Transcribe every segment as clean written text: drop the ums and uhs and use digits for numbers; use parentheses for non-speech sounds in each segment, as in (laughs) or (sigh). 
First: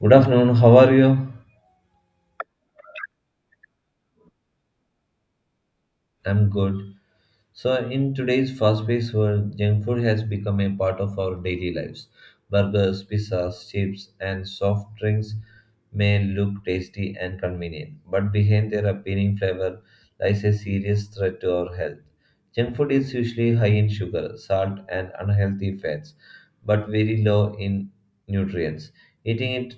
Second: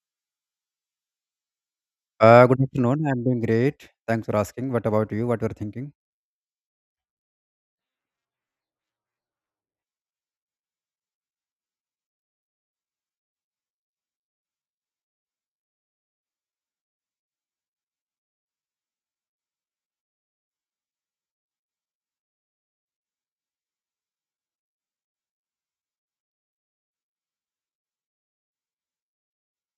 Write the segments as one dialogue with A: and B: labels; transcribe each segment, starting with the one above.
A: Good afternoon, how are you?
B: Good afternoon. I'm doing great. Thanks for asking. What about you? What you're thinking?
A: I'm good. So, in today's fast paced world, junk food has become a part of our daily lives. Burgers, pizzas, chips, and soft drinks may look tasty and convenient, but behind their appealing flavor lies a serious threat to our health. Junk food is usually high in sugar, salt, and unhealthy fats, but very low in nutrients. Eating it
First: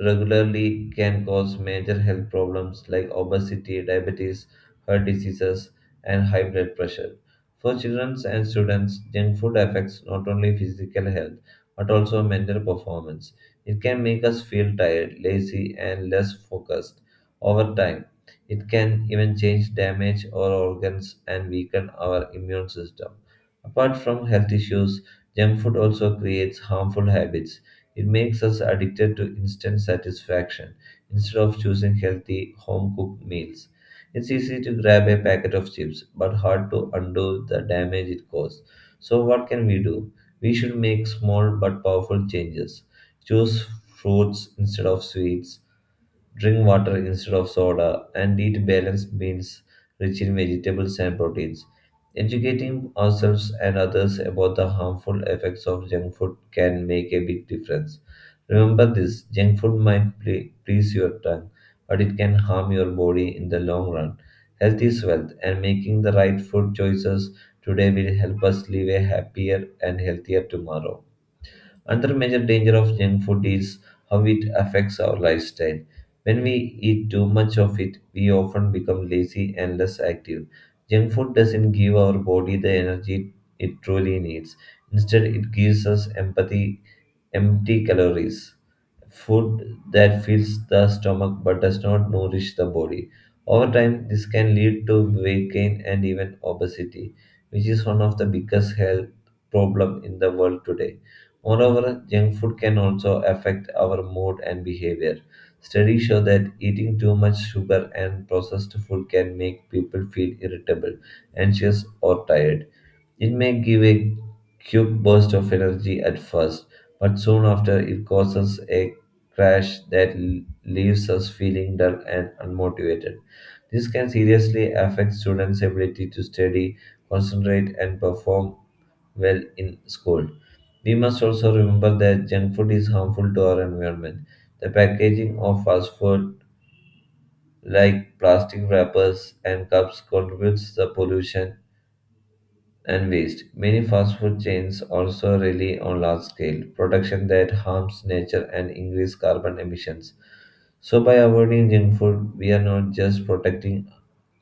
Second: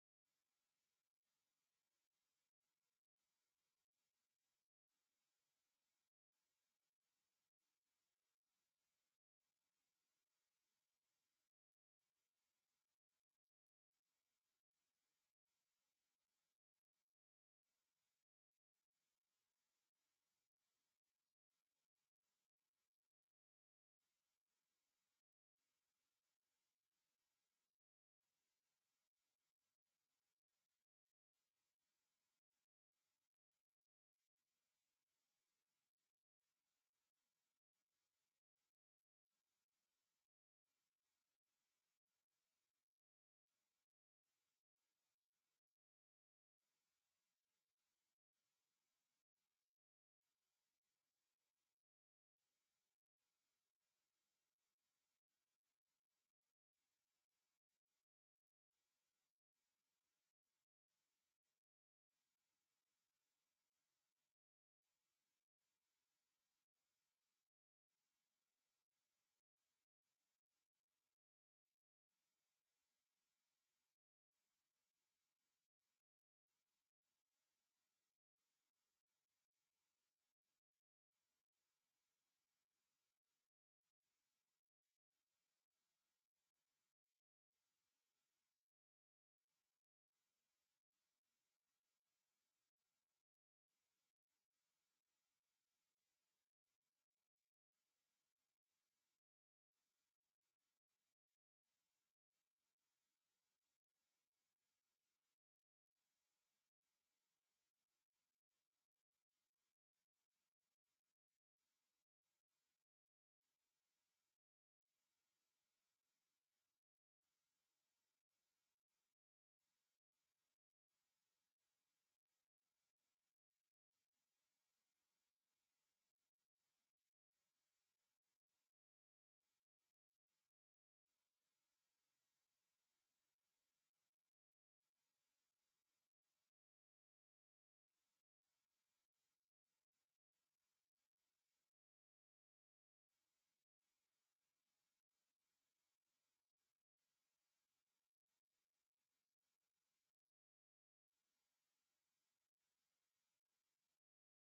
A: regularly can cause major health problems like obesity, diabetes, heart diseases, and high blood pressure. For children and students, junk food affects not only physical health but also mental performance. It can make us feel tired, lazy, and less focused. Over time, it can even change, damage our organs, and weaken our immune system. Apart from health issues, junk food also creates harmful habits. It makes us addicted to instant satisfaction instead of choosing healthy, home cooked meals. It's easy to grab a packet of chips, but hard to undo the damage it caused. So, what can we do? We should make small but powerful changes. Choose fruits instead of sweets, drink water instead of soda, and eat balanced meals rich in vegetables and proteins. Educating ourselves and others about the harmful effects of junk food can make a big difference. Remember, this junk food might please your tongue, but it can harm your body in the long run. Health is wealth, and making the right food choices today will help us live a happier and healthier tomorrow. Another major danger of junk food is how it affects our lifestyle. When we eat too much of it, we often become lazy and less active. Junk food doesn't give our body the energy it truly needs. Instead, it gives us empathy, empty calories, food that fills the stomach but does not nourish the body. Over time, this can lead to weight gain and even obesity, which is one of the biggest health problem in the world today. Moreover, junk food can also affect our mood and behavior. Studies show that eating too much sugar and processed food can make people feel irritable, anxious, or tired. It may give a quick burst of energy at first, but soon after it causes a crash that leaves us feeling dull and unmotivated. This can seriously affect students' ability to study, concentrate, and perform well in school. We must also remember that junk food is harmful to our environment. The packaging of fast food, like plastic wrappers and cups, contributes to pollution and waste. Many fast food chains also rely on large scale production that harms nature and increase carbon emissions. So, by avoiding junk food, we are not just protecting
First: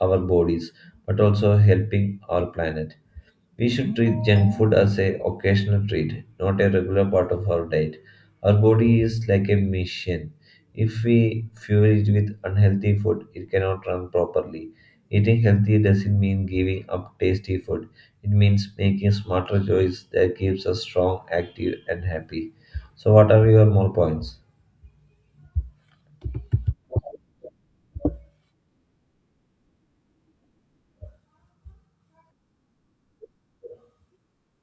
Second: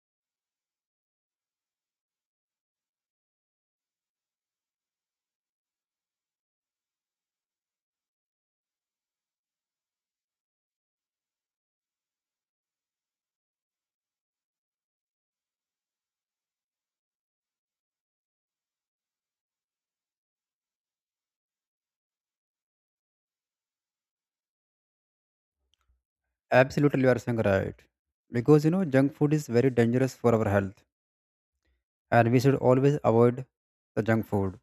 A: our bodies but also helping our planet. We should treat junk food as a occasional treat, not a regular part of our diet. Our body is like a machine. If we fuel it with unhealthy food, it cannot run properly. Eating healthy doesn't mean giving up tasty food. It means making smarter choices that keeps us strong, active, and happy. So, what are your more points?
B: Absolutely, you are saying right. Because junk food is very dangerous for our health, and we should always avoid the junk food.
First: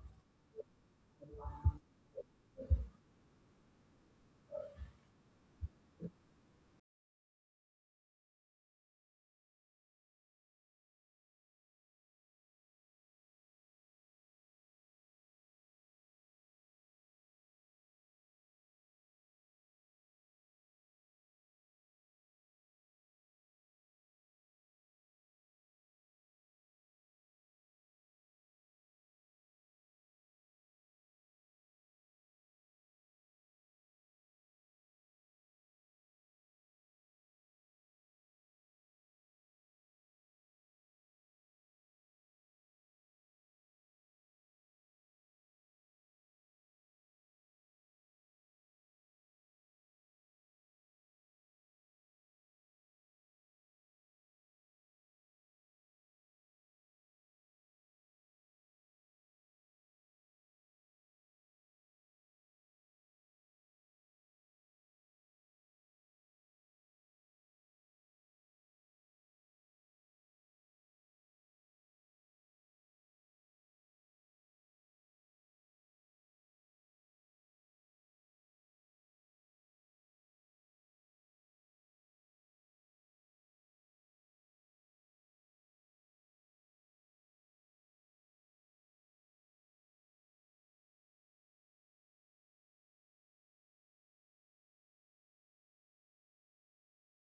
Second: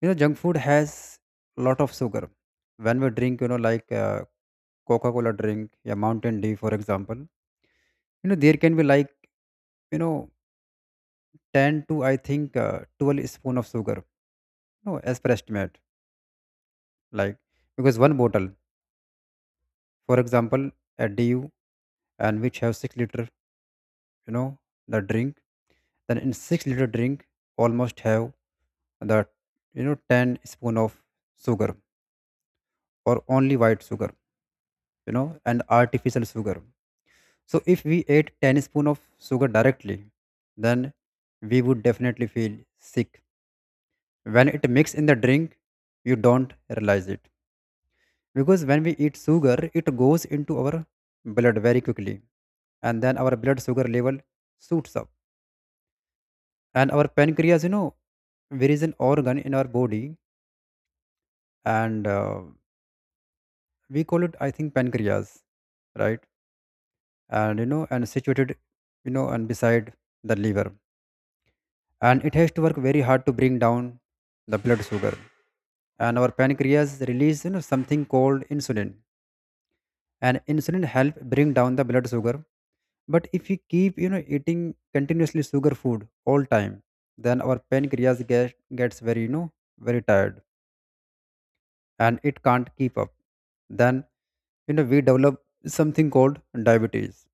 B: Junk food has lot of sugar. When we drink, like Coca-Cola drink, yeah, Mountain Dew, for example, there can be like you know, ten to I think 12 spoon of sugar. No, as per estimate, like because one bottle, for example, a DU and which have 6 liter, you know the drink, then in 6-liter drink almost have the 10 spoon of sugar, or only white sugar, and artificial sugar. So if we ate 10 spoon of sugar directly, then we would definitely feel sick. When it mix in the drink, you don't realize it, because when we eat sugar, it goes into our blood very quickly, and then our blood sugar level shoots up. And our pancreas, there is an organ in our body, and we call it I think pancreas, right? And situated, you know and beside the liver. And it has to work very hard to bring down the blood sugar. And our pancreas release, something called insulin, and insulin help bring down the blood sugar. But if we keep, eating continuously sugar food all time, then our pancreas gets very, very tired, and it can't keep up. Then, we develop something called diabetes.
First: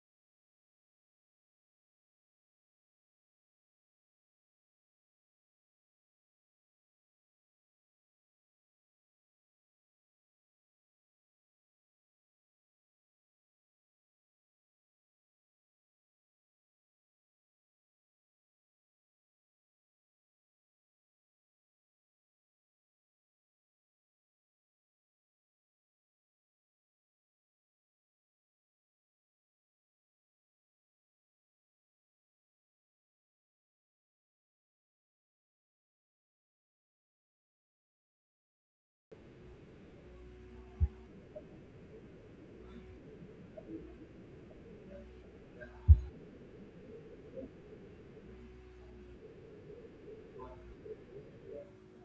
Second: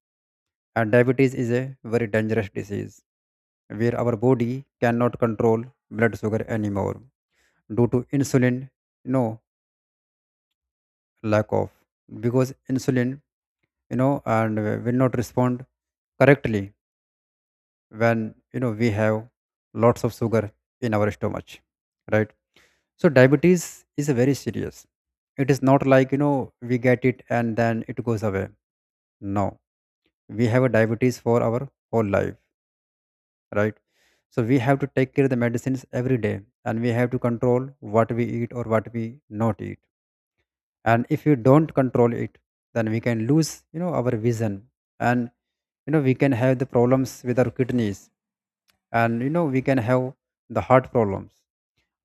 B: And diabetes is a very dangerous disease where our body cannot control blood sugar anymore due to insulin, you know lack of, because insulin, you know and will not respond correctly when, we have lots of sugar in our stomach, right? So diabetes is a very serious. It is not like, we get it and then it goes away. No, we have a diabetes for our whole life, right? So we have to take care of the medicines every day, and we have to control what we eat or what we not eat. And if you don't control it, then we can lose, our vision, and we can have the problems with our kidneys, and we can have the heart problems.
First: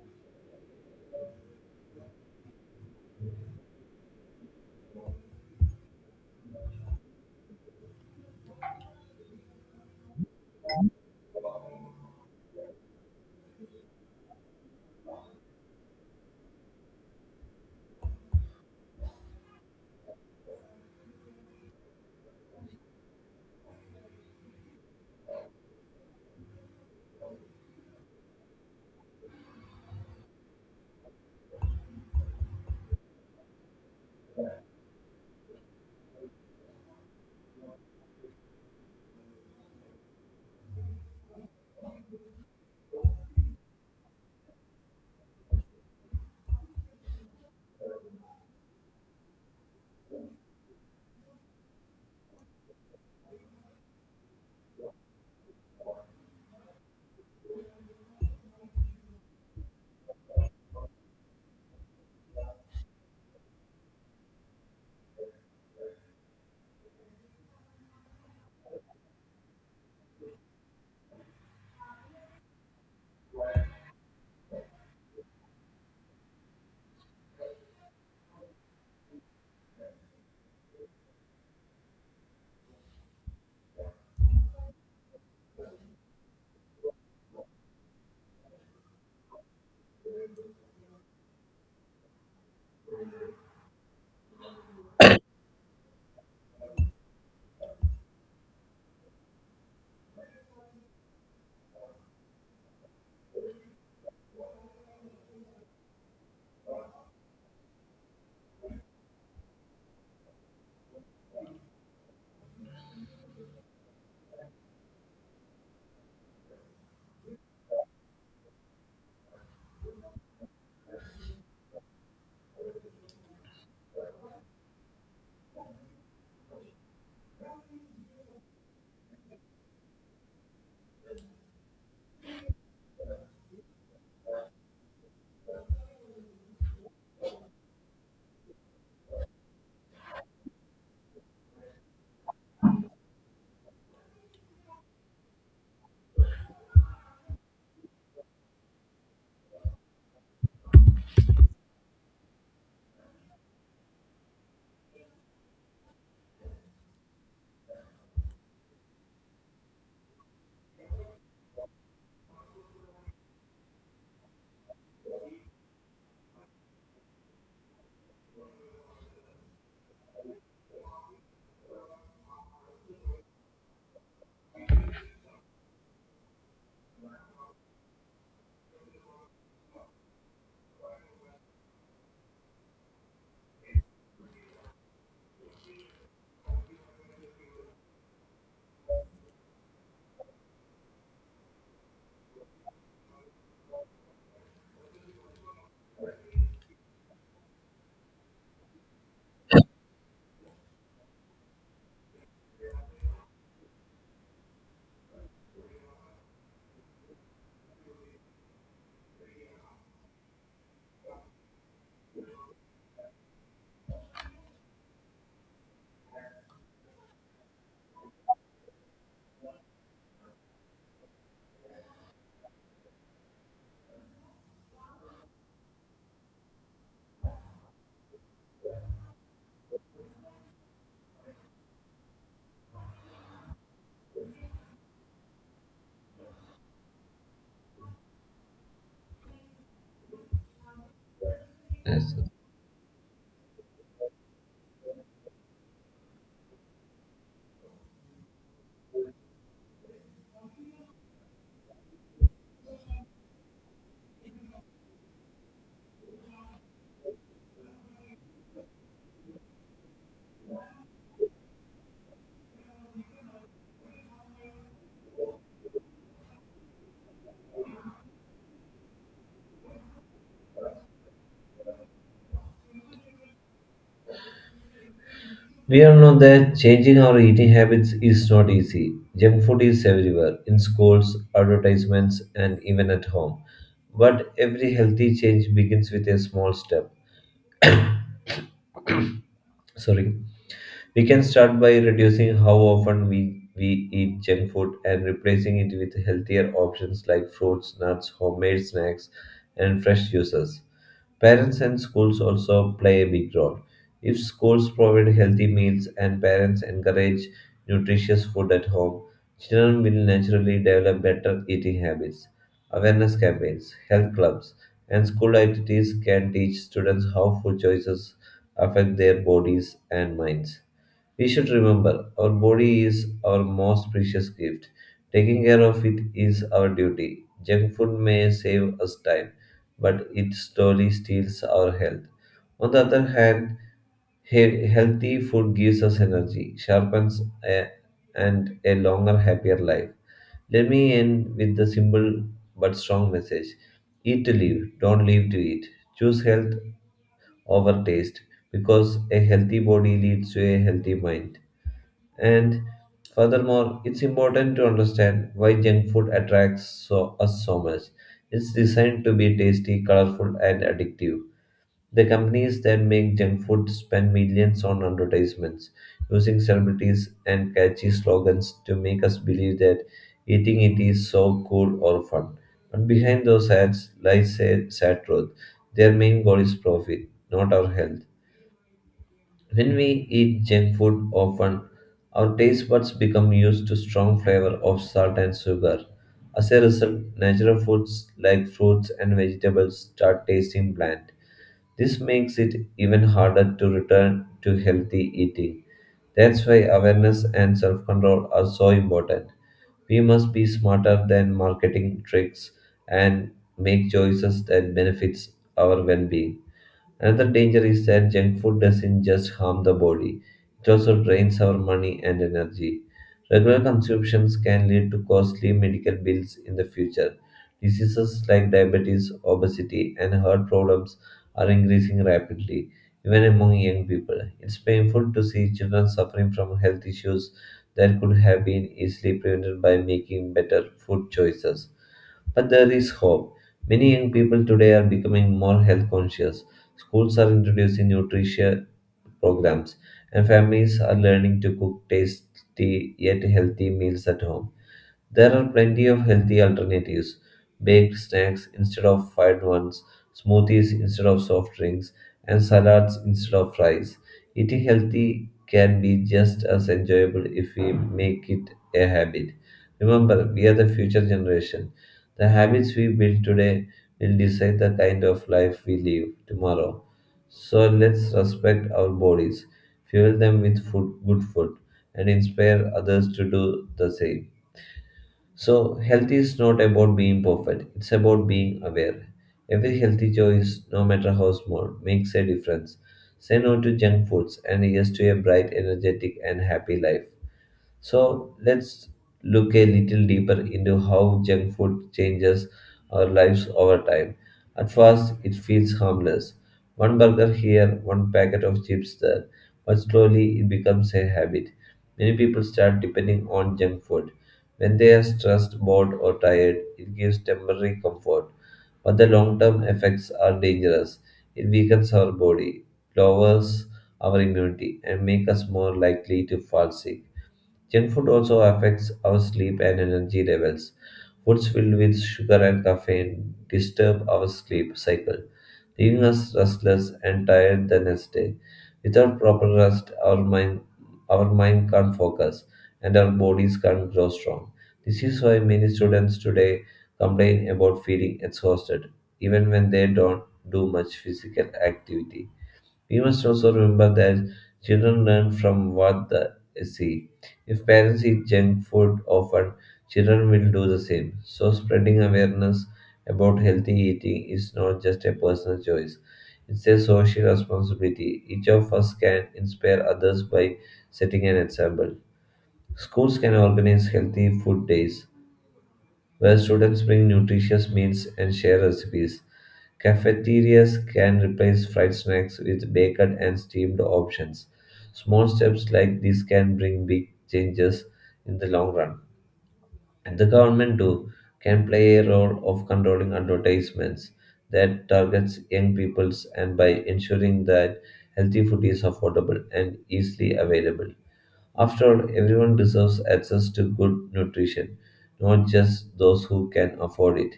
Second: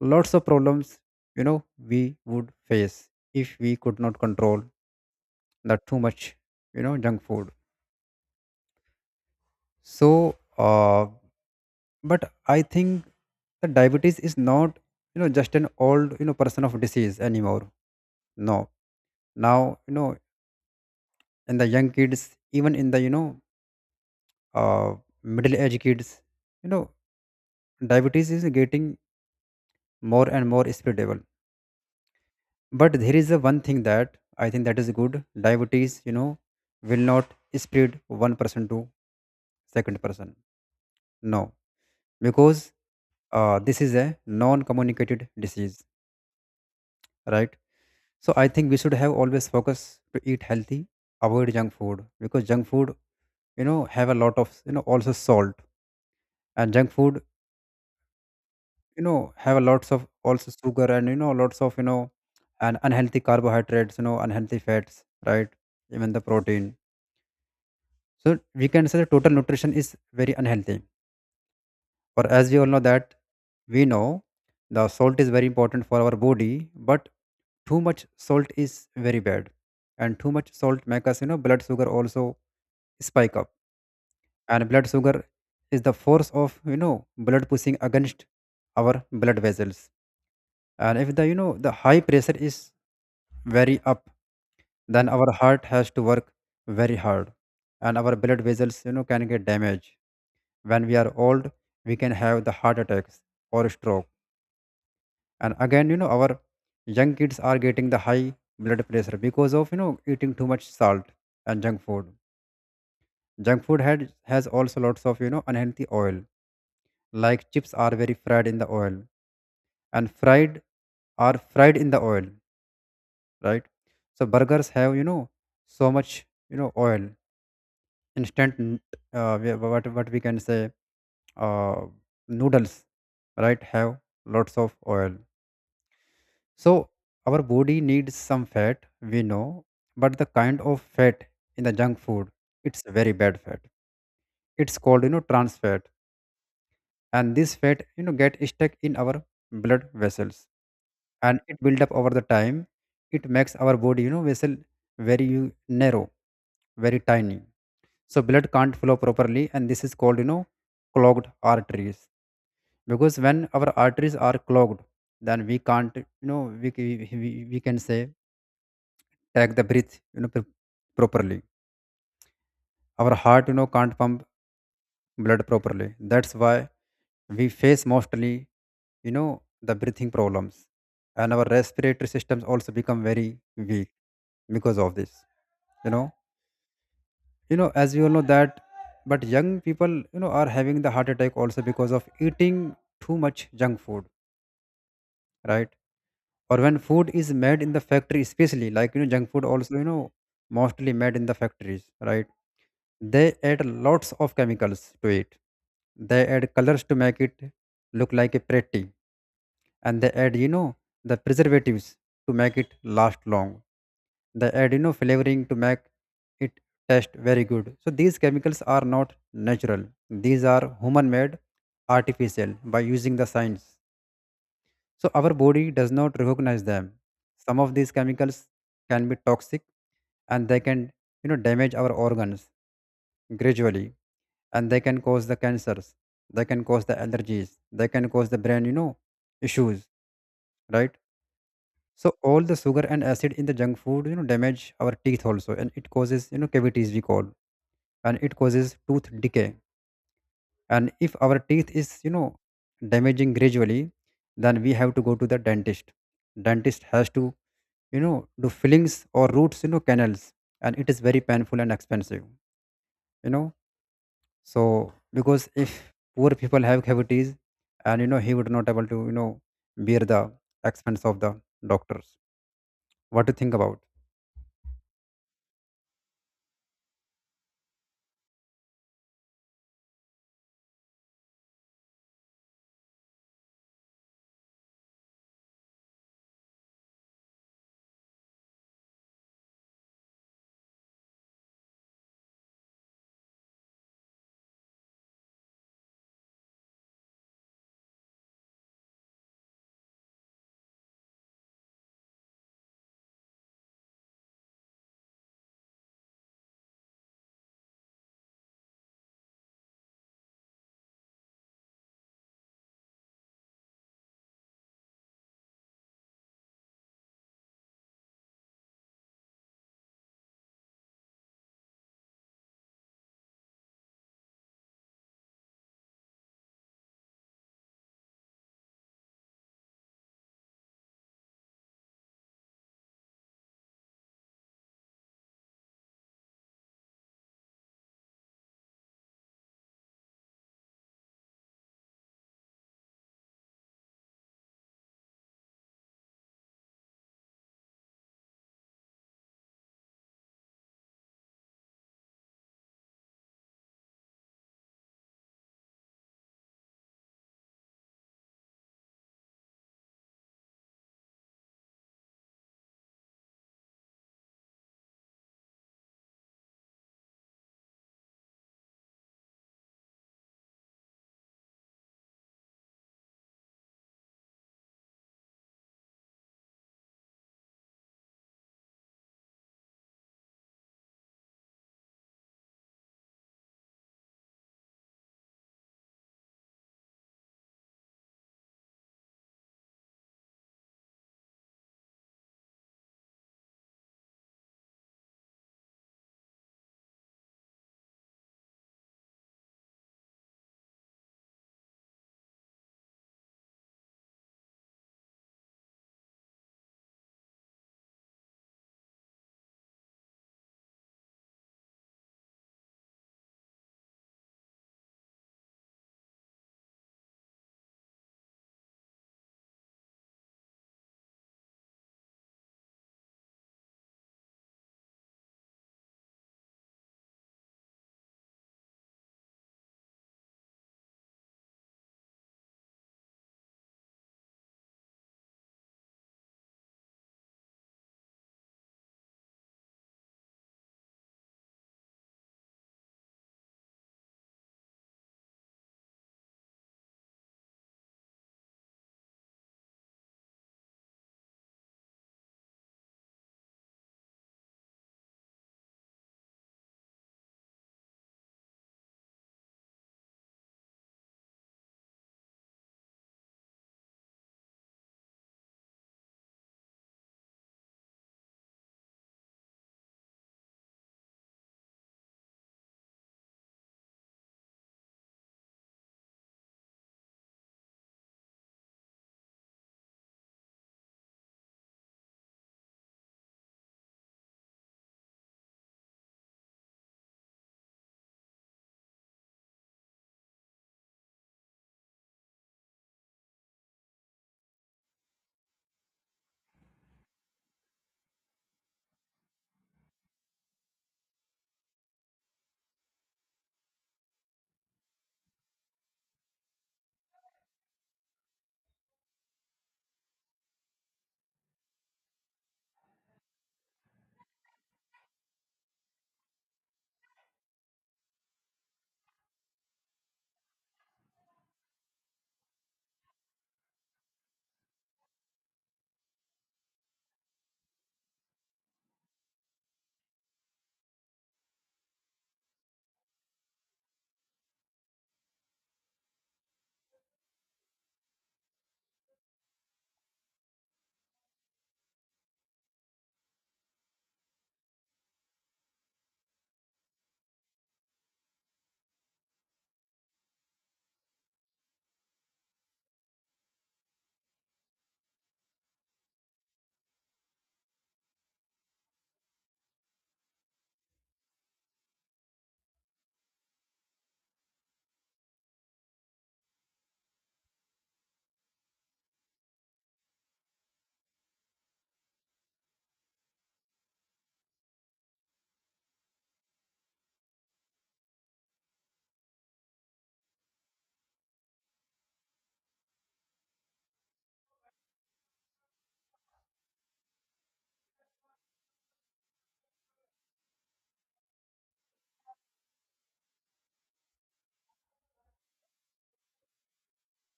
B: Lots of problems, we would face if we could not control the too much, junk food. So but I think that diabetes is not, just an old, person of disease anymore. No, now, in the young kids, even in the, uh, middle age kids, you know diabetes is getting more and more spreadable. But there is a one thing that I think that is good: diabetes, will not spread one person to second person. No, because this is a non communicated disease, right? So I think we should have always focus to eat healthy, avoid junk food, because junk food, have a lot of, also salt, and junk food, have a lots of also sugar, and you know lots of you know and unhealthy carbohydrates, unhealthy fats, right? Even the protein. So we can say the total nutrition is very unhealthy. For as we all know that, we know, the salt is very important for our body, but too much salt is very bad. And too much salt make us, blood sugar also spike up. And blood sugar is the force of, blood pushing against our blood vessels. And if the high pressure is very up, then our heart has to work very hard, and our blood vessels, can get damaged. When we are old, we can have the heart attacks or stroke. And again, our young kids are getting the high blood pressure because of, eating too much salt and junk food. Junk food has also lots of, unhealthy oil, like chips are very fried in the oil, and fried are fried in the oil, right? So burgers have, so much, oil. instant n- what we can say uh, noodles right, have lots of oil. So our body needs some fat, we know, but the kind of fat in the junk food, it's very bad fat. It's called, trans fat. And this fat, get stuck in our blood vessels, and it build up over the time. It makes our body, vessel very narrow, very tiny. So blood can't flow properly, and this is called, clogged arteries. Because when our arteries are clogged, then we can't, you know, we, c- we can say take the breath, properly our heart, can't pump blood properly. That's why we face mostly, you know the breathing problems, and our respiratory systems also become very weak because of this. you know as we all know that, but young people, are having the heart attack also because of eating too much junk food, right? Or when food is made in the factory, especially like, junk food also, mostly made in the factories, right? They add lots of chemicals to it. They add colors to make it look like a pretty, and they add, the preservatives to make it last long. They add, flavoring to make it taste very good. So these chemicals are not natural. These are human-made, artificial by using the science. So our body does not recognize them. Some of these chemicals can be toxic, and they can, damage our organs gradually, and they can cause the cancers, they can cause the allergies, they can cause the brain, issues, right? So
A: Yes.
B: all the sugar and acid in the junk food, damage our teeth also, and it causes, cavities we call, and it causes tooth decay. And if our teeth is, damaging gradually, then we have to go to the dentist. Dentist has to, do fillings or roots, canals, and it is very painful and expensive. you know so because if poor people have cavities, and, he would not able to, bear the expense of the doctors, what to think about?
A: We all know that changing our eating habits is not easy. Junk food is everywhere, in schools, advertisements, and even at home. But every healthy change begins with a small step. Sorry. We can start by reducing how often we eat junk food and replacing it with healthier options like fruits, nuts, homemade snacks, and fresh juices. Parents and schools also play a big role. If schools provide healthy meals and parents encourage nutritious food at home, children will naturally develop better eating habits. Awareness campaigns, health clubs, and school activities can teach students how food choices affect their bodies and minds. We should remember our body is our most precious gift. Taking care of it is our duty. Junk food may save us time, but it slowly steals our health. On the other hand, healthy food gives us energy, sharpens a- and a longer, happier life. Let me end with the simple but strong message: Eat to live, don't live to eat. Choose health over taste because a healthy body leads to a healthy mind. And furthermore, it's important to understand why junk food attracts us so much. It's designed to be tasty, colorful, and addictive. The companies that make junk food spend millions on advertisements, using celebrities and catchy slogans to make us believe that eating it is so cool or fun. But behind those ads lies a sad truth. Their main goal is profit, not our health. When we eat junk food often, our taste buds become used to strong flavor of salt and sugar. As a result, natural foods like fruits and vegetables start tasting bland. This makes it even harder to return to healthy eating. That's why awareness and self control are so important. We must be smarter than marketing tricks and make choices that benefits our well being. Another danger is that junk food doesn't just harm the body, it also drains our money and energy. Regular consumptions can lead to costly medical bills in the future. Diseases like diabetes, obesity, and heart problems are increasing rapidly, even among young people. It's painful to see children suffering from health issues that could have been easily prevented by making better food choices. But there is hope. Many young people today are becoming more health conscious. Schools are introducing nutrition programs, and families are learning to cook tasty yet healthy meals at home. There are plenty of healthy alternatives: baked snacks instead of fried ones, smoothies instead of soft drinks, and salads instead of fries. Eating healthy can be just as enjoyable if we make it a habit. Remember, we are the future generation. The habits we build today will decide the kind of life we live tomorrow. So let's respect our bodies, fuel them with food, good food, and inspire others to do the same. So, health is not about being perfect, it's about being aware. Every healthy choice, no matter how small, makes a difference. Say no to junk foods and yes to a bright, energetic, and happy life. So let's look a little deeper into how junk food changes our lives over time. At first, it feels harmless. One burger here, one packet of chips there, but slowly it becomes a habit. Many people start depending on junk food. When they are stressed, bored, or tired, it gives temporary comfort. But the long term effects are dangerous. It weakens our body, lowers our immunity, and makes us more likely to fall sick. Junk food also affects our sleep and energy levels. Foods filled with sugar and caffeine disturb our sleep cycle, leaving us restless and tired the next day. Without proper rest, our mind can't focus and our bodies can't grow strong. This is why many students today complain about feeling exhausted, even when they don't do much physical activity. We must also remember that children learn from what they see. If parents eat junk food often, children will do the same. So, spreading awareness about healthy eating is not just a personal choice, it's a social responsibility. Each of us can inspire others by setting an example. Schools can organize healthy food days where students bring nutritious meals and share recipes. Cafeterias can replace fried snacks with baked and steamed options. Small steps like this can bring big changes in the long run. And the government too can play a role of controlling advertisements that targets young peoples and by ensuring that healthy food is affordable and easily available. After all, everyone deserves access to good nutrition, not just those who can afford it.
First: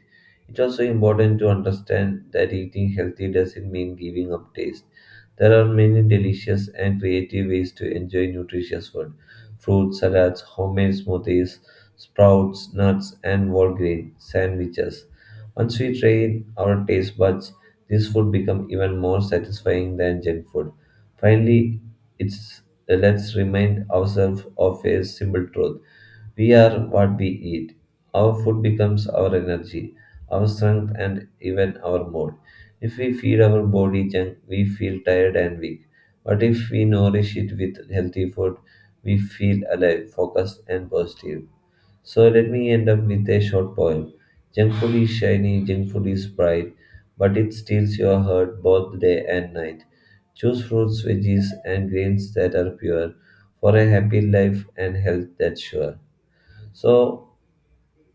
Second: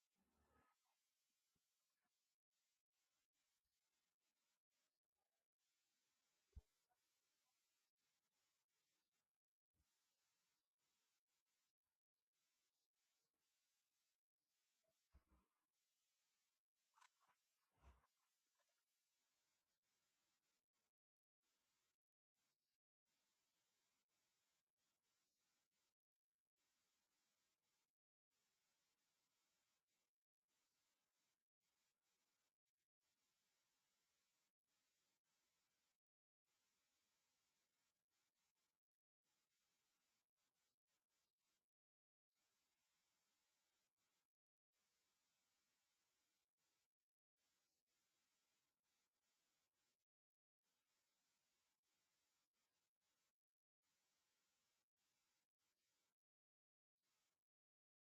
A: It's also important to understand that eating healthy doesn't mean giving up taste. There are many delicious and creative ways to enjoy nutritious food: fruit salads, homemade smoothies, sprouts, nuts, and whole grain sandwiches. Once we train our taste buds, this food becomes even more satisfying than junk food. Finally, it's let's remind ourselves of a simple truth. We are what we eat. Our food becomes our energy, our strength, and even our mood. If we feed our body junk, we feel tired and weak. But if we nourish it with healthy food, we feel alive, focused, and positive. So let me end up with a short poem. Junk food is shiny, junk food is bright, but it steals your heart both day and night. Choose fruits, veggies, and grains that are pure for a happy life and health that's sure. So,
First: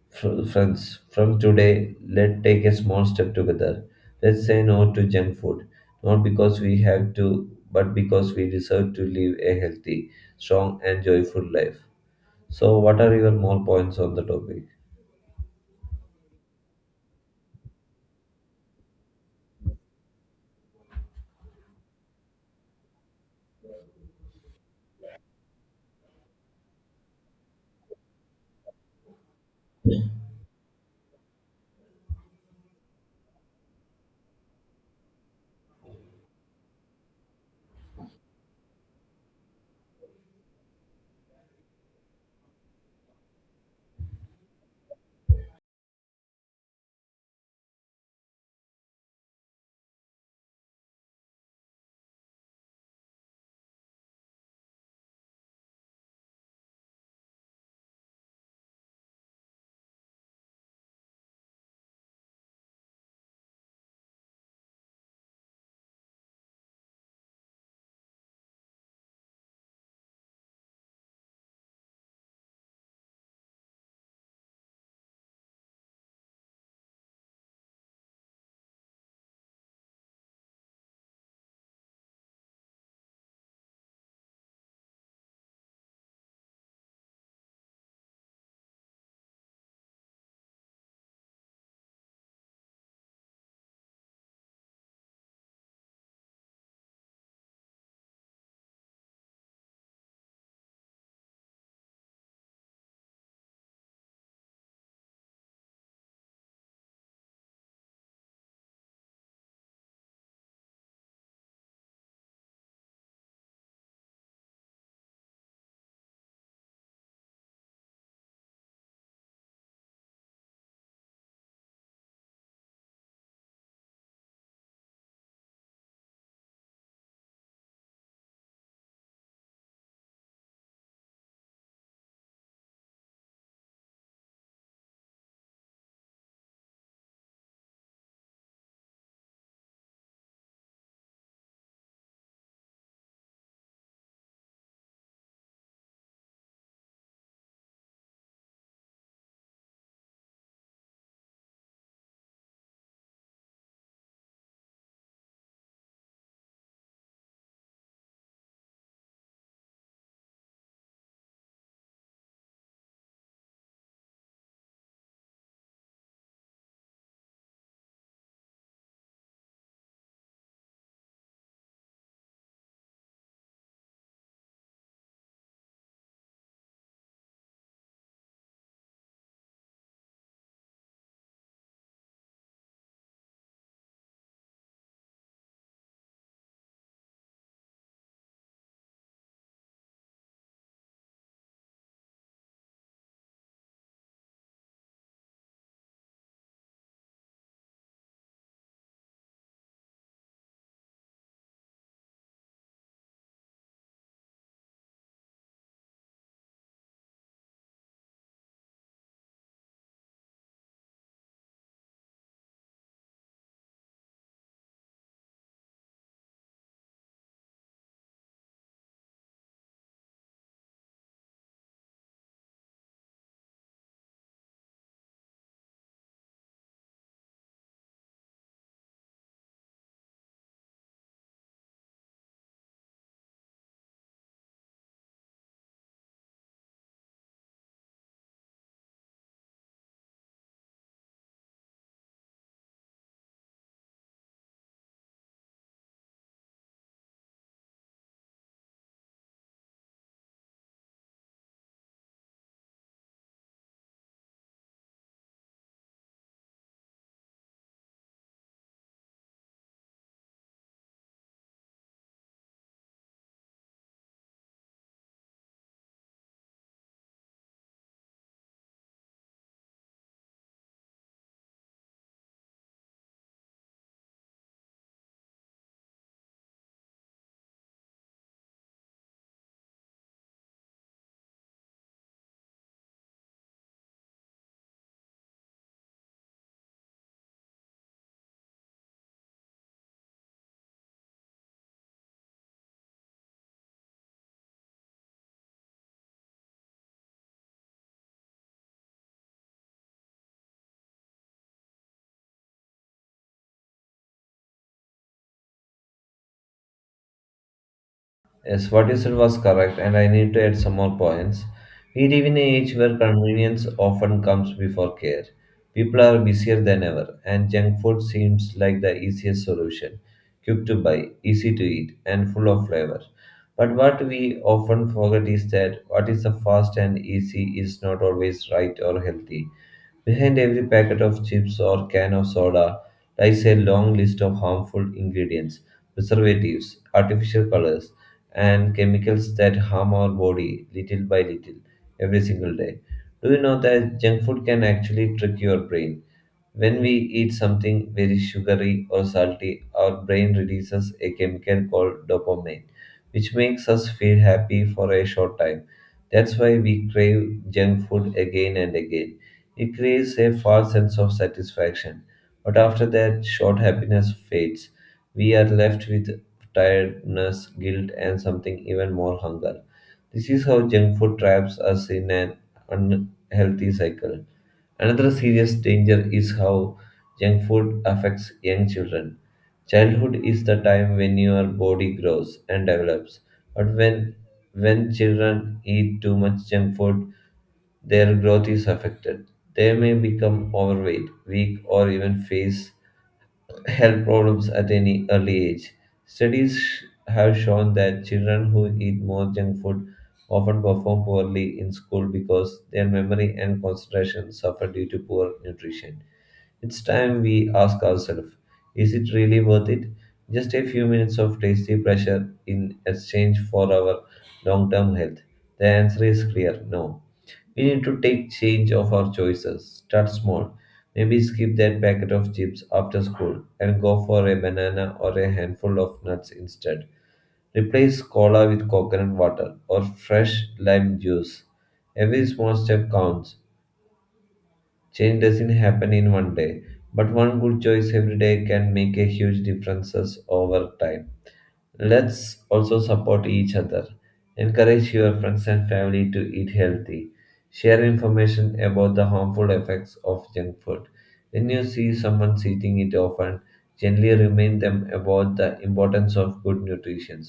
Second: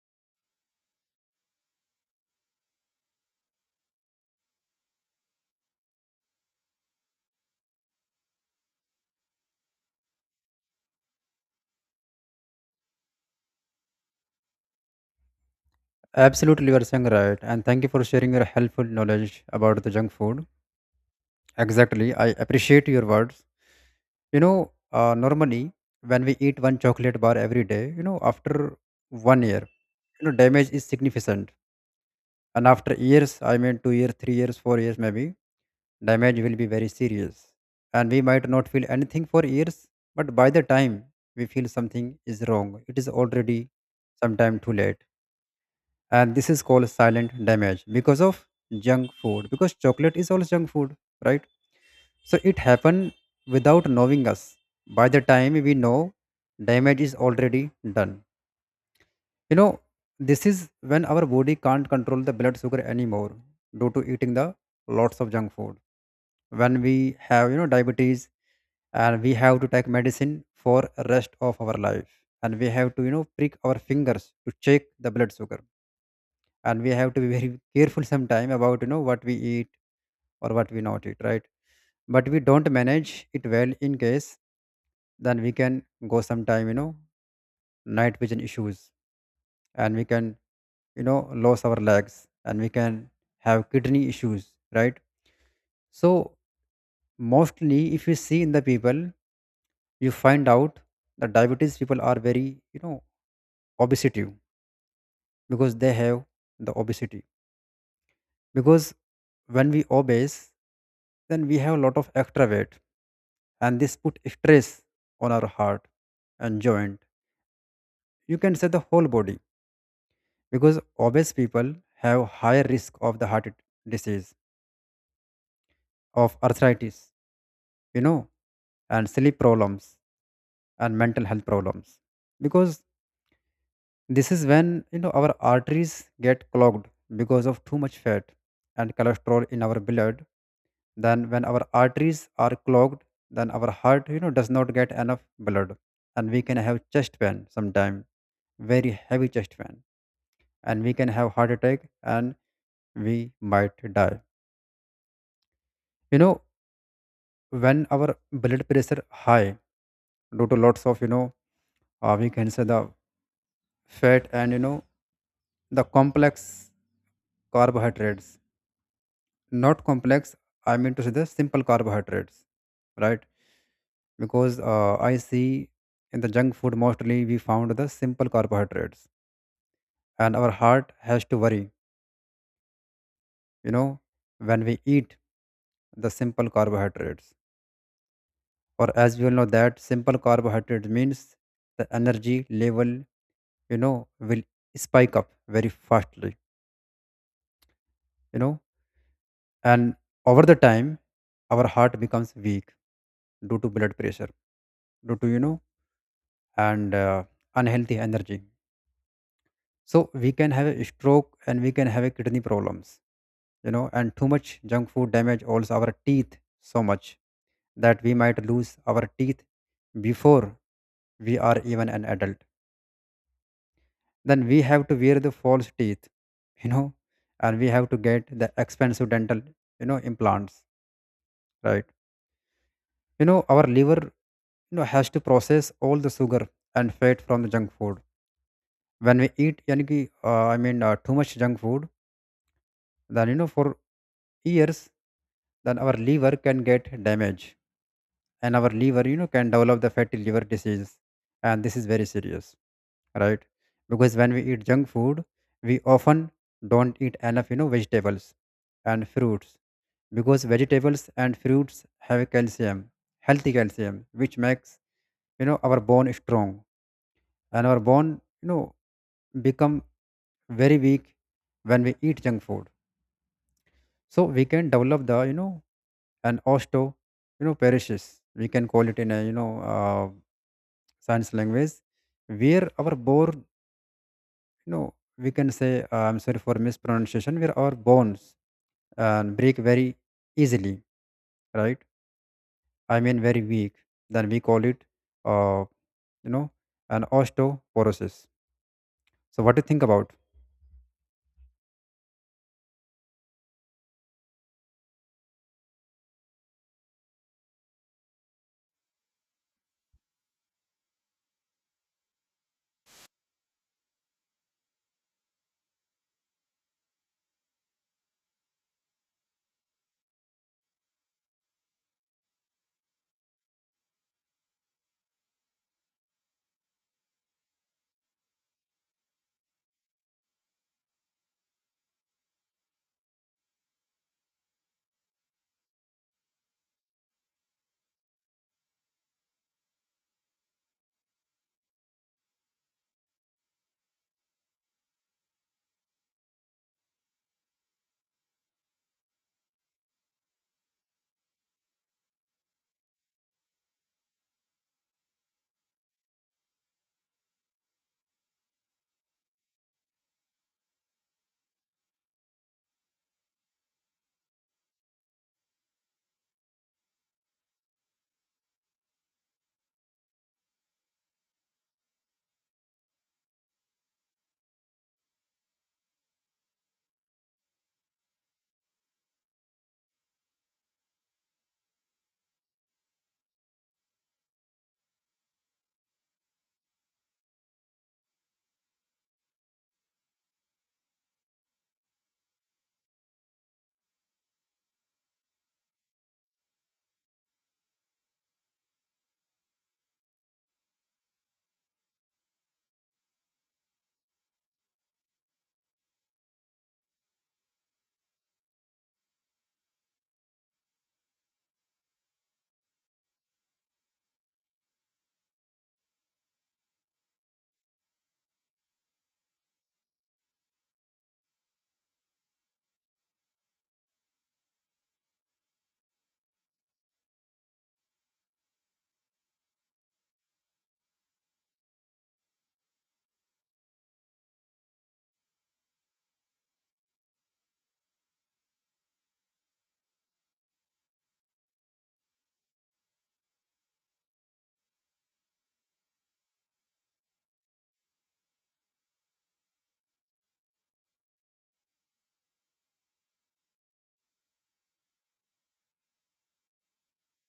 A: friends, from today, let's take a small step together. Let's say no to junk food, not because we have to, but because we deserve to live a healthy, strong, and joyful life. So, what are your more points on the topic?
B: Absolutely you are saying right, and thank you for sharing your helpful knowledge about the junk food. Exactly, I appreciate your words. Normally when we eat one chocolate bar every day, after one year, damage is significant. And after years, I mean, 2 years, 3 years, 4 years maybe, damage will be very serious. And we might not feel anything for years, but by the time we feel something is wrong, it is already sometime too late. And this is called silent damage because of junk food, because chocolate is also junk food, right? So it happened without knowing us. By the time we know, damage is already done. you know this is when our body can't control the blood sugar anymore due to eating the lots of junk food. When we have, diabetes, and we have to take medicine for rest of our life, and we have to, prick our fingers to check the blood sugar. And we have to be (laughs) very careful sometime about, what we eat or what we not eat, right? But we don't manage it well, in case, then we can go sometime, night vision issues, and we can, lose our legs, and we can have kidney issues, right? So mostly if you see in the people, you find out that diabetes people are very, you know obesity, because they have the obesity. Because when we obese, then we have a lot of extra weight, and this put stress on our heart and joint. You can say the whole body, because obese people have higher risk of the heart disease, of arthritis, you know and sleep problems, and mental health problems. Because this is when, our arteries get clogged because of too much fat and cholesterol in our blood. Then when our arteries are clogged, then our heart, does not get enough blood, and we can have chest pain sometime, very heavy chest pain, and we can have heart attack, and we might die. You know when our blood pressure high due to lots of, we can say the fat and, the complex carbohydrates, not complex, I mean to say the simple carbohydrates, right? Because I see in the junk food mostly we found the simple carbohydrates. And our heart has to worry, you know when we eat the simple carbohydrates. Or as we all know that simple carbohydrate means the energy level, will spike up very fastly. you know and over the time, our heart becomes weak due to blood pressure, due to, you know and unhealthy energy. So we can have a stroke, and we can have a kidney problems. And too much junk food damage also our teeth so much that we might lose our teeth before we are even an adult. Then we have to wear the false teeth (laughs) you know and we have to get the expensive dental, implants, right? Our liver, has to process all the sugar and fat from the junk food. When we eat, I mean, too much junk food, then, for years, then our liver can get damaged, and our liver, can develop the fatty liver disease, and this is very serious, right? Because when we eat junk food, we often don't eat enough, vegetables and fruits, because vegetables and fruits have calcium, healthy calcium, which makes, our bone strong, and our bone, become very weak when we eat junk food. So we can develop the, an osteo, perishes, we can call it, in a, science language, where our bone, we can say, I'm sorry for mispronunciation, where our bones and break very easily, right? I mean very weak. Then we call it, uh, you know an osteoporosis. So what do you think about?
A: Yes, what you said was correct, and I need to add some more points. We live in an age where convenience often comes before care. People are busier than ever, and junk food seems like the easiest solution. Quick to buy, easy to eat, and full of flavor. But what we often forget is that what is the fast and easy is not always right or healthy. Behind every packet of chips or can of soda lies a long list of harmful ingredients, preservatives, artificial colors and chemicals that harm our body little by little every single day. Do you know that junk food can actually trick your brain? When we eat something very sugary or salty, our brain releases a chemical called dopamine, which makes us feel happy for a short time. That's why we crave junk food again and again. It creates a false sense of satisfaction but after that short happiness fades. We are left with tiredness, guilt, and something even more hunger. This is how junk food traps us in an unhealthy cycle. Another serious danger is how junk food affects young children. Childhood is the time when your body grows and develops. But when children eat too much junk food, their growth is affected. They may become overweight, weak, or even face health problems at any early age. Studies have shown that children who eat more junk food often perform poorly in school because their memory and concentration suffer due to poor nutrition. It's time we ask ourselves, is it really worth it? Just a few minutes of tasty pleasure in exchange for our long term health? The answer is clear, no. We need to take change of our choices. Start small. Maybe skip that packet of chips after school and go for a banana or a handful of nuts instead. Replace cola with coconut water or fresh lime juice. Every small step counts. Change doesn't happen in one day, but one good choice every day can make a huge differences over time. Let's also support each other. Encourage your friends and family to eat healthy. Share information about the harmful effects of junk food. When you see someone eating it often, gently remind them about the importance of good nutrition.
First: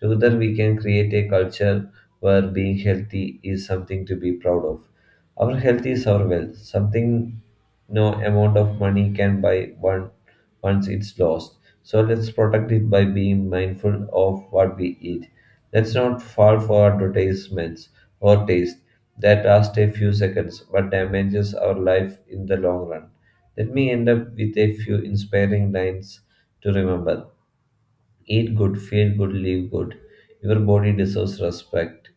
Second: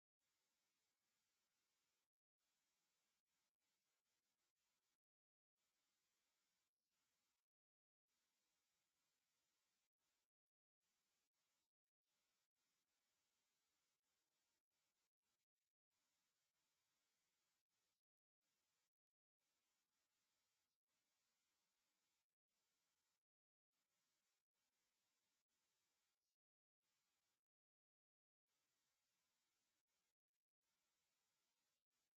A: Together, we can create a culture where being healthy is something to be proud of. Our health is our wealth, something no amount of money can buy one once it's lost. So let's protect it by being mindful of what we eat. Let's not fall for advertisements or taste that last a few seconds but damages our life in the long run. Let me end up with a few inspiring lines to remember. Eat good, feel good, live good. Your body deserves respect.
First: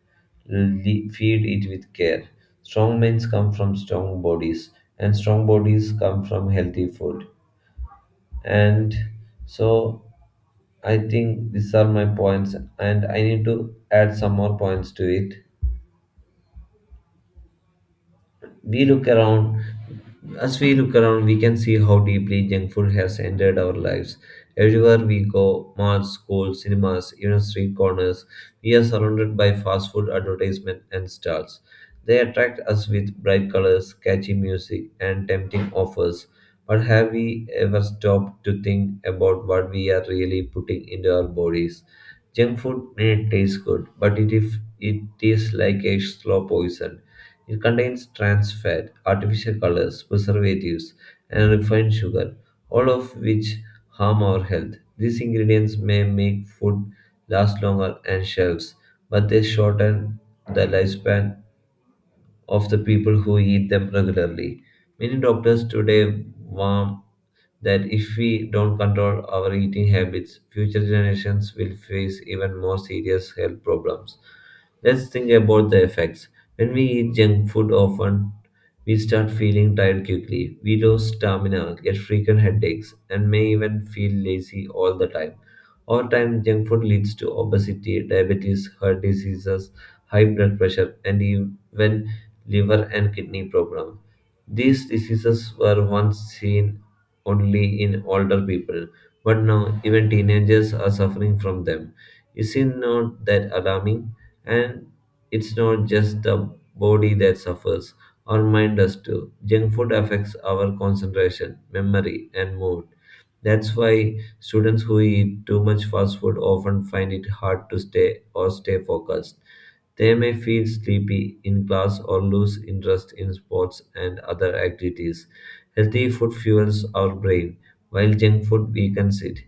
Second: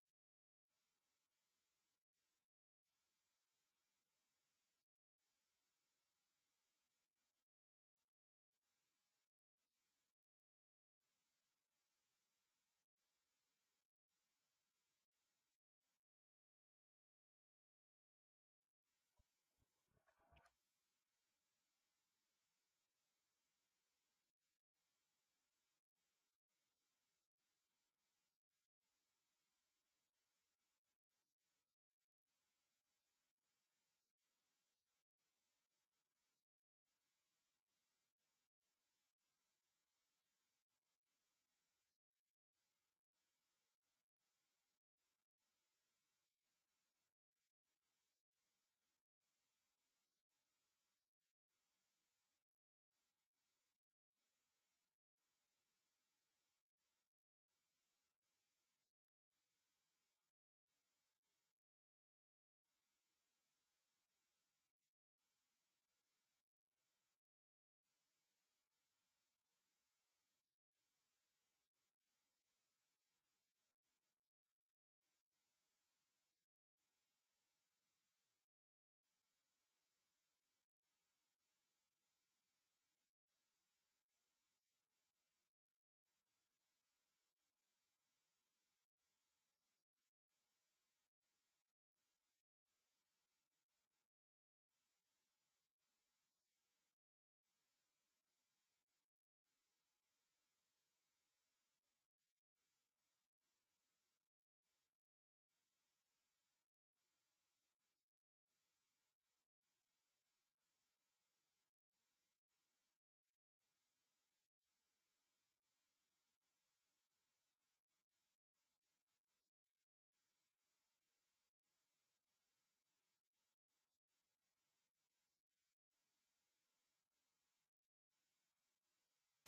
A: Feed it with care. Strong minds come from strong bodies, and strong bodies come from healthy food. And so I think these are my points, and I need to add some more points to it. We look around As we look around, we can see how deeply junk food has entered our lives. Everywhere we go, malls, schools, cinemas, even street corners, we are surrounded by fast food advertisements and stalls. They attract us with bright colors, catchy music, and tempting offers. But have we ever stopped to think about what we are really putting into our bodies? Junk food may taste good, but it if it is like a slow poison. It contains trans fat, artificial colors, preservatives, and refined sugar, all of which harm our health. These ingredients may make food last longer and shelves, but they shorten the lifespan of the people who eat them regularly. Many doctors today warn that if we don't control our eating habits, future generations will face even more serious health problems. Let's think about the effects. When we eat junk food often, we start feeling tired quickly. We lose stamina, get frequent headaches, and may even feel lazy all the time. Over time, junk food leads to obesity, diabetes, heart diseases, high blood pressure, and even liver, and kidney problems. These diseases were once seen only in older people, but now even teenagers are suffering from them. Is it not that alarming? And it's not just the body that suffers, our mind does too. Junk food affects our concentration, memory, and mood. That's why students who eat too much fast food often find it hard to stay focused. They may feel sleepy in class or lose interest in sports and other activities. Healthy food fuels our brain, while junk food weakens it.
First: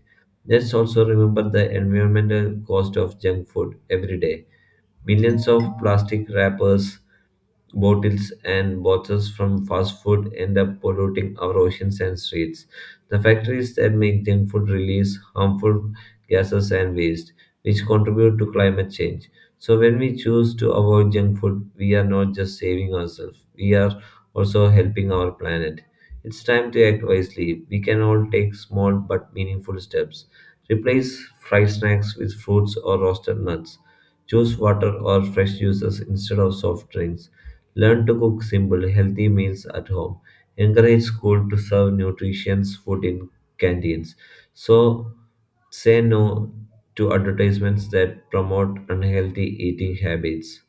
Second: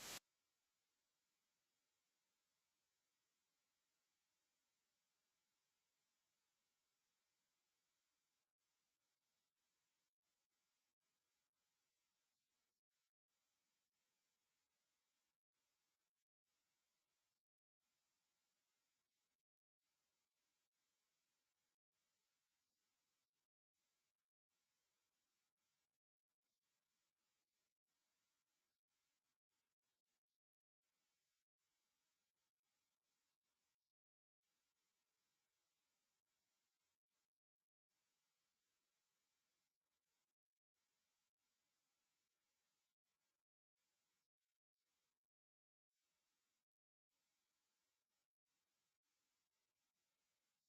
A: Let's also remember the environmental cost of junk food every day. Millions of plastic wrappers, bottles and boxes from fast food end up polluting our oceans and streets. The factories that make junk food release harmful gases and waste, which contribute to climate change. So, when we choose to avoid junk food, we are not just saving ourselves, we are also helping our planet. It's time to act wisely. We can all take small but meaningful steps. Replace fried snacks with fruits or roasted nuts. Choose water or fresh juices instead of soft drinks. Learn to cook simple, healthy meals at home. Encourage school to serve nutritious food in canteens. So say no to advertisements that promote unhealthy eating habits.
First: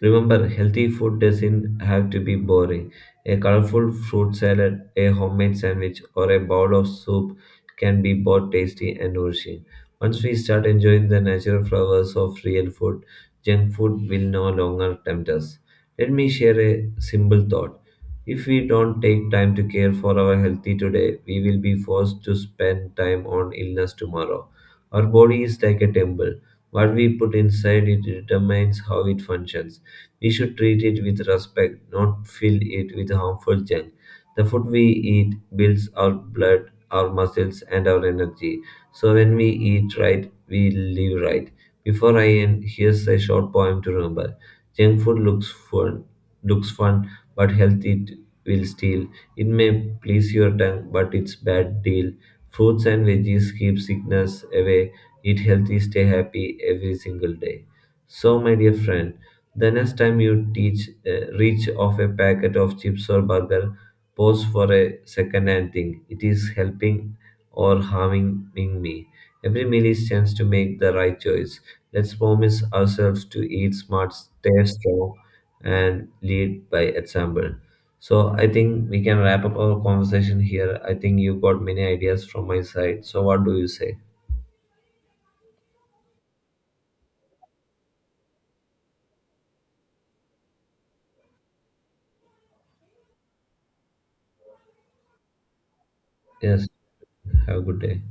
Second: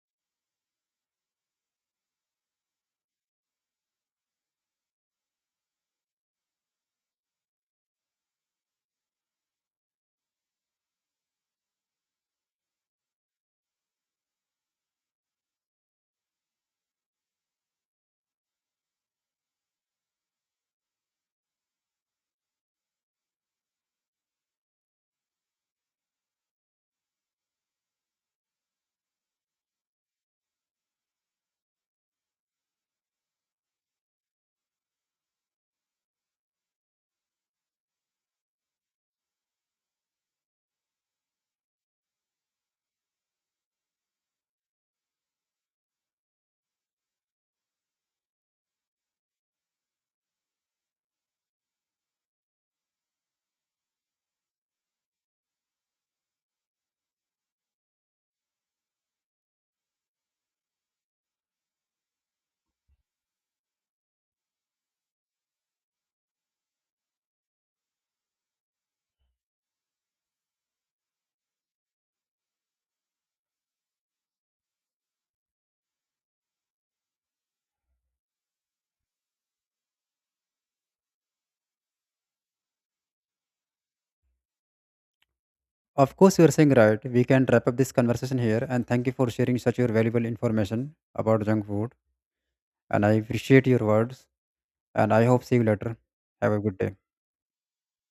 A: Remember, healthy food doesn't have to be boring. A colorful fruit salad, a homemade sandwich, or a bowl of soup can be both tasty and nourishing. Once we start enjoying the natural flavors of real food, junk food will no longer tempt us. Let me share a simple thought. If we don't take time to care for our healthy today, we will be forced to spend time on illness tomorrow. Our body is like a temple. What we put inside it determines how it functions. We should treat it with respect, not fill it with harmful junk. The food we eat builds our blood, our muscles, and our energy. So when we eat right, we live right. Before I end, here's a short poem to remember. Junk food looks fun, looks fun, but health it will steal. It may please your tongue, but it's bad deal. Fruits and veggies keep sickness away. Eat healthy, stay happy every single day. So, my dear friend, the next time you reach of a packet of chips or burger, pause for a second and think, it is helping or harming me. Every meal is chance to make the right choice. Let's promise ourselves to eat smart, stay strong, and lead by example. So I think we can wrap up our conversation here. I think you got many ideas from my side. So what do you say?
B: Of course, you're saying right. We can wrap up this conversation here. And thank you for sharing such your valuable information about junk food. And I appreciate your words. And I hope see you later. Have a
A: Yes,
B: good day.
A: have a good day.